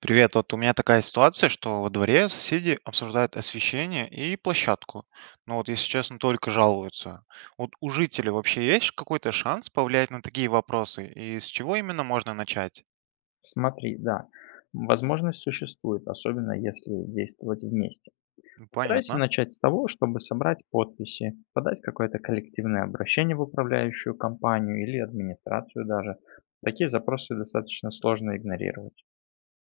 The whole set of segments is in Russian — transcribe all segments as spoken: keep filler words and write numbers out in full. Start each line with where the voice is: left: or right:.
right: Привет, вот у меня такая ситуация, что во дворе соседи обсуждают освещение и площадку. Но вот, если честно, только жалуются. Вот у жителей вообще есть какой-то шанс повлиять на такие вопросы? И с чего именно можно начать?
left: Смотри, да, возможность существует, особенно если действовать вместе.
right: Ну,
left: Постарайся
right: понятно.
left: начать с того, чтобы собрать подписи, подать какое-то коллективное обращение в управляющую компанию или администрацию даже. Такие запросы достаточно сложно игнорировать.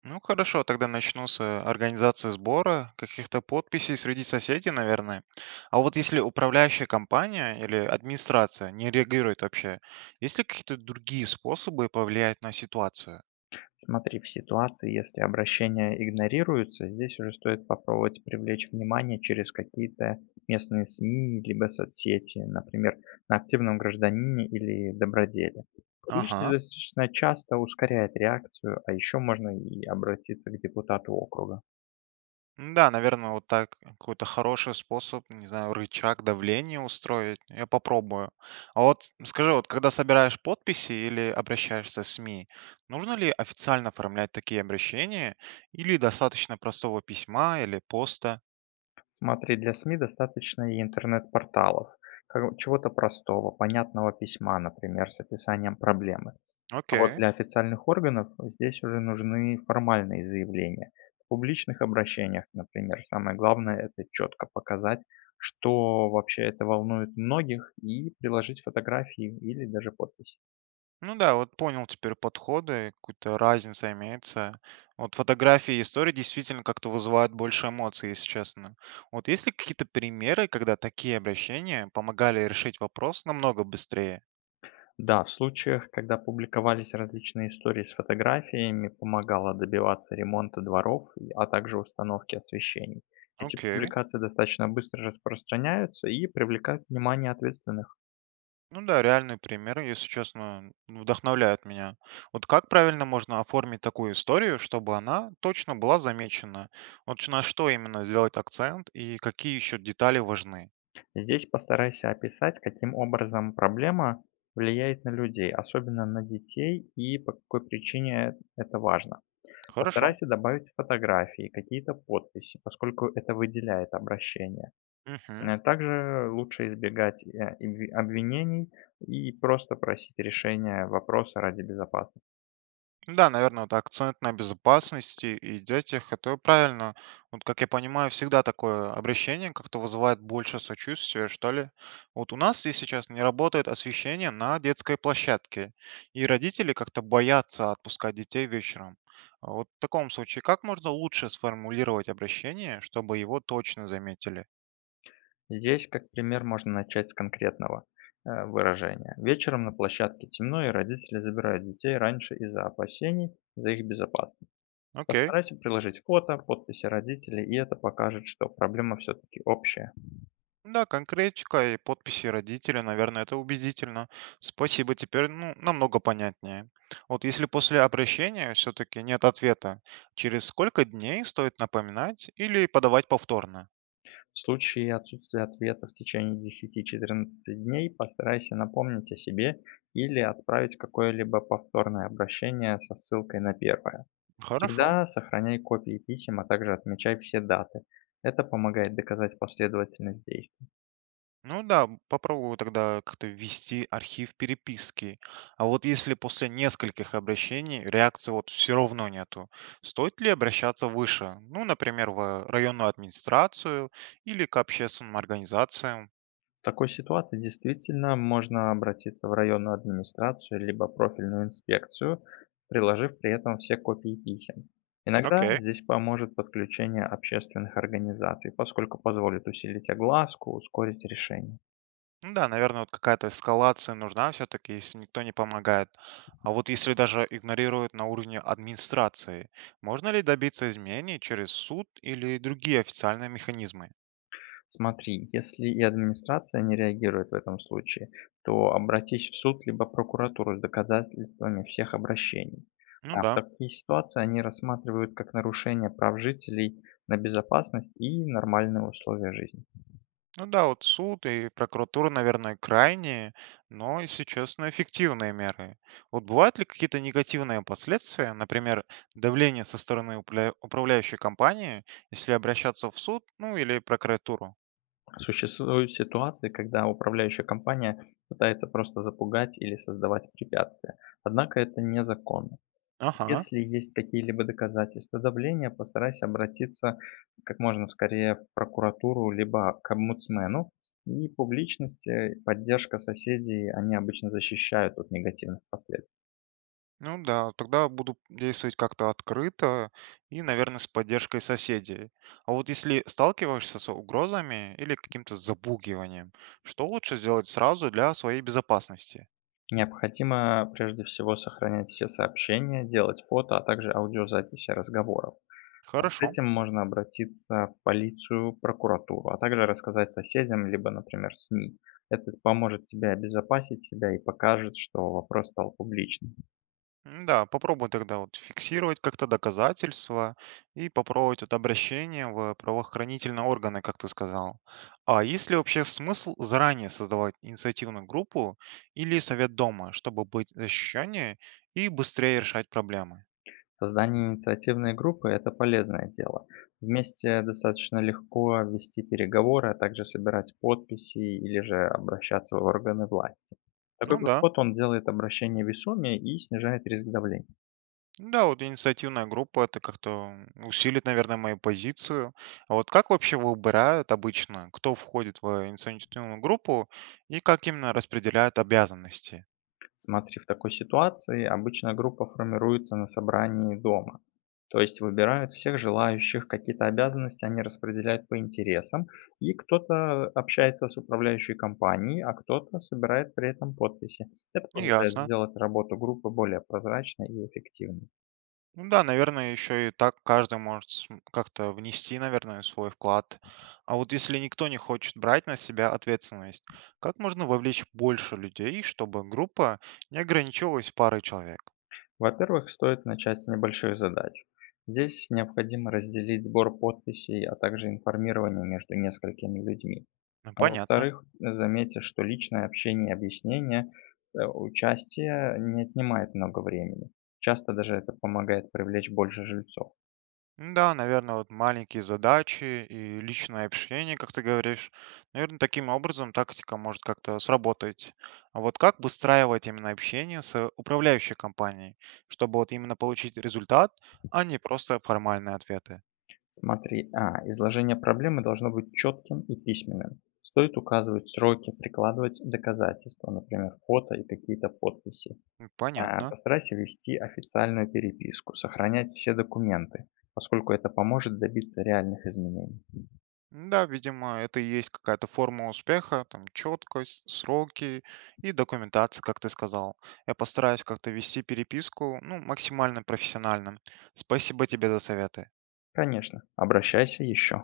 right: Ну хорошо, тогда начну с э, организации сбора каких-то подписей среди соседей, наверное. А вот если управляющая компания или администрация не реагирует вообще, есть ли какие-то другие способы повлиять на ситуацию?
left: Смотри, в ситуации, если обращения игнорируются, здесь уже стоит попробовать привлечь внимание через какие-то местные СМИ, либо соцсети, например, на активном гражданине или доброделе. Публичность
right: Ага.
left: достаточно часто ускоряет реакцию, а еще можно и обратиться к депутату округа.
right: М-да, наверное, вот так какой-то хороший способ, не знаю, рычаг давления устроить. Я попробую. А вот скажи, вот когда собираешь подписи или обращаешься в СМИ, нужно ли официально оформлять такие обращения или достаточно простого письма или поста?
left: Смотри, для СМИ достаточно и интернет-порталов, как чего-то простого, понятного письма, например, с описанием проблемы. А вот
right: Окей.
left: для официальных органов здесь уже нужны формальные заявления. В публичных обращениях, например, самое главное– это четко показать, что вообще это волнует многих, и приложить фотографии или даже подпись.
right: Ну да, вот понял теперь подходы, какая-то разница имеется. Вот фотографии и истории действительно как-то вызывают больше эмоций, если честно. Вот есть ли какие-то примеры, когда такие обращения помогали решить вопрос намного быстрее?
left: Да, в случаях, когда публиковались различные истории с фотографиями, помогало добиваться ремонта дворов, и- а также установки освещений. Эти
right: Окей.
left: публикации достаточно быстро распространяются и привлекают внимание ответственных.
right: Ну да, реальные примеры, если честно, вдохновляют меня. Вот как правильно можно оформить такую историю, чтобы она точно была замечена? Вот на что именно сделать акцент и какие еще детали важны?
left: Здесь постарайся описать, каким образом проблема влияет на людей, особенно на детей, и по какой причине это важно.
right: Хорошо.
left: Постарайся добавить фотографии, какие-то подписи, поскольку это выделяет обращение.
right: Мгм.
left: Э, Также лучше избегать э, обви- обвинений и просто просить решения вопроса ради безопасности.
right: Ну да, наверное, вот акцент на безопасности и детях, это правильно. Вот, как я понимаю, всегда такое обращение как-то вызывает больше сочувствия, что ли. Вот у нас здесь сейчас не работает освещение на детской площадке, и родители как-то боятся отпускать детей вечером. А вот в таком случае, как можно лучше сформулировать обращение, чтобы его точно заметили?
left: Здесь, как пример, можно начать с конкретного э, выражения. Вечером на площадке темно, и родители забирают детей раньше из-за опасений за их безопасность.
right: Окей.
left: Постарайся приложить фото, подписи родителей, и это покажет, что проблема все-таки общая.
right: Да, конкретика и подписи родителя, наверное, это убедительно. Спасибо, теперь, ну, намного понятнее. Вот если после обращения все-таки нет ответа, через сколько дней стоит напоминать или подавать повторно?
left: В случае отсутствия ответа в течение десяти четырнадцати дней постарайся напомнить о себе или отправить какое-либо повторное обращение со ссылкой на первое.
right: Хорошо.
left: Всегда сохраняй копии писем, а также отмечай все даты. Это помогает доказать последовательность действий.
right: Ну да, попробую тогда как-то ввести архив переписки. А вот если после нескольких обращений реакции вот все равно нету, стоит ли обращаться выше? Ну, например, в районную администрацию или к общественным организациям?
left: В такой ситуации действительно можно обратиться в районную администрацию либо профильную инспекцию, приложив при этом все копии писем. Иногда
right: Окей.
left: здесь поможет подключение общественных организаций, поскольку позволит усилить огласку, ускорить решение.
right: Ну да, наверное, вот какая-то эскалация нужна все-таки, если никто не помогает. А вот если даже игнорируют на уровне администрации, можно ли добиться изменений через суд или другие официальные механизмы?
left: Смотри, если и администрация не реагирует в этом случае, то обратись в суд либо прокуратуру с доказательствами всех обращений.
right: Ну
left: А в
right: да.
left: такие ситуации они рассматривают как нарушение прав жителей на безопасность и нормальные условия жизни.
right: Ну да, вот суд и прокуратура, наверное, крайние, но, если честно, эффективные меры. Вот бывают ли какие-то негативные последствия, например, давление со стороны упля- управляющей компании, если обращаться в суд, ну или прокуратуру?
left: Существуют ситуации, когда управляющая компания пытается просто запугать или создавать препятствия. Однако это незаконно.
right: Ага.
left: Если есть какие-либо доказательства давления, постарайся обратиться как можно скорее в прокуратуру либо к омбудсмену. И публичность, э, поддержка соседей, они обычно защищают от негативных последствий.
right: Ну да, тогда буду действовать как-то открыто и, наверное, с поддержкой соседей. А вот если сталкиваешься с угрозами или каким-то забугиванием, что лучше сделать сразу для своей безопасности?
left: Необходимо прежде всего сохранять все сообщения, делать фото, а также аудиозаписи разговоров. С
right: Хорошо.
left: этим можно обратиться в полицию, прокуратуру, а также рассказать соседям, либо, например, СМИ. Это поможет тебе обезопасить себя и покажет, что вопрос стал публичным.
right: М, да, попробуй тогда вот фиксировать как-то доказательства и попробовать вот обращение в правоохранительные органы, как ты сказал. А есть ли вообще смысл заранее создавать инициативную группу или совет дома, чтобы быть защищеннее и быстрее решать проблемы?
left: Создание инициативной группы— это полезное дело. Вместе достаточно легко вести переговоры, а также собирать подписи или же обращаться в органы власти. Такой
right: Ну да.
left: подход, он делает обращение весомее и снижает риск давления.
right: Ну да, вот инициативная группа, это как-то усилит, наверное, мою позицию. А вот как вообще выбирают обычно, кто входит в инициативную группу и как именно распределяют обязанности?
left: Смотри, в такой ситуации обычно группа формируется на собрании дома. То есть выбирают всех желающих, какие-то обязанности они распределяют по интересам, и кто-то общается с управляющей компанией, а кто-то собирает при этом подписи. Это
right: Ну,
left: позволяет
right: ясно.
left: сделать работу группы более прозрачной и эффективной.
right: Ну да, наверное, еще и так каждый может см- как-то внести, наверное, свой вклад. А вот если никто не хочет брать на себя ответственность, как можно вовлечь больше людей, чтобы группа не ограничивалась парой человек?
left: Во-первых, стоит начать с небольших задач. Здесь необходимо разделить сбор подписей, а также информирование между несколькими людьми.
right: Ну,
left: А
right: понятно.
left: во-вторых, заметьте, что личное общение и объяснение, э, участия не отнимает много времени. Часто даже это помогает привлечь больше жильцов.
right: Ну да, наверное, вот маленькие задачи и личное общение, как ты говоришь. Наверное, таким образом тактика может как-то сработать. А вот как выстраивать именно общение с управляющей компанией, чтобы вот именно получить результат, а не просто формальные ответы?
left: Смотри, а, изложение проблемы должно быть четким и письменным. Стоит указывать сроки, прикладывать доказательства, например, фото и какие-то подписи.
right: М,
left: А,
right: понятно.
left: постарайся вести официальную переписку, сохранять все документы, поскольку это поможет добиться реальных изменений.
right: М, да, видимо, это и есть какая-то форма успеха, там четкость, сроки и документация, как ты сказал. Я постараюсь как-то вести переписку, ну, максимально профессионально. Спасибо тебе за советы.
left: Конечно, обращайся еще.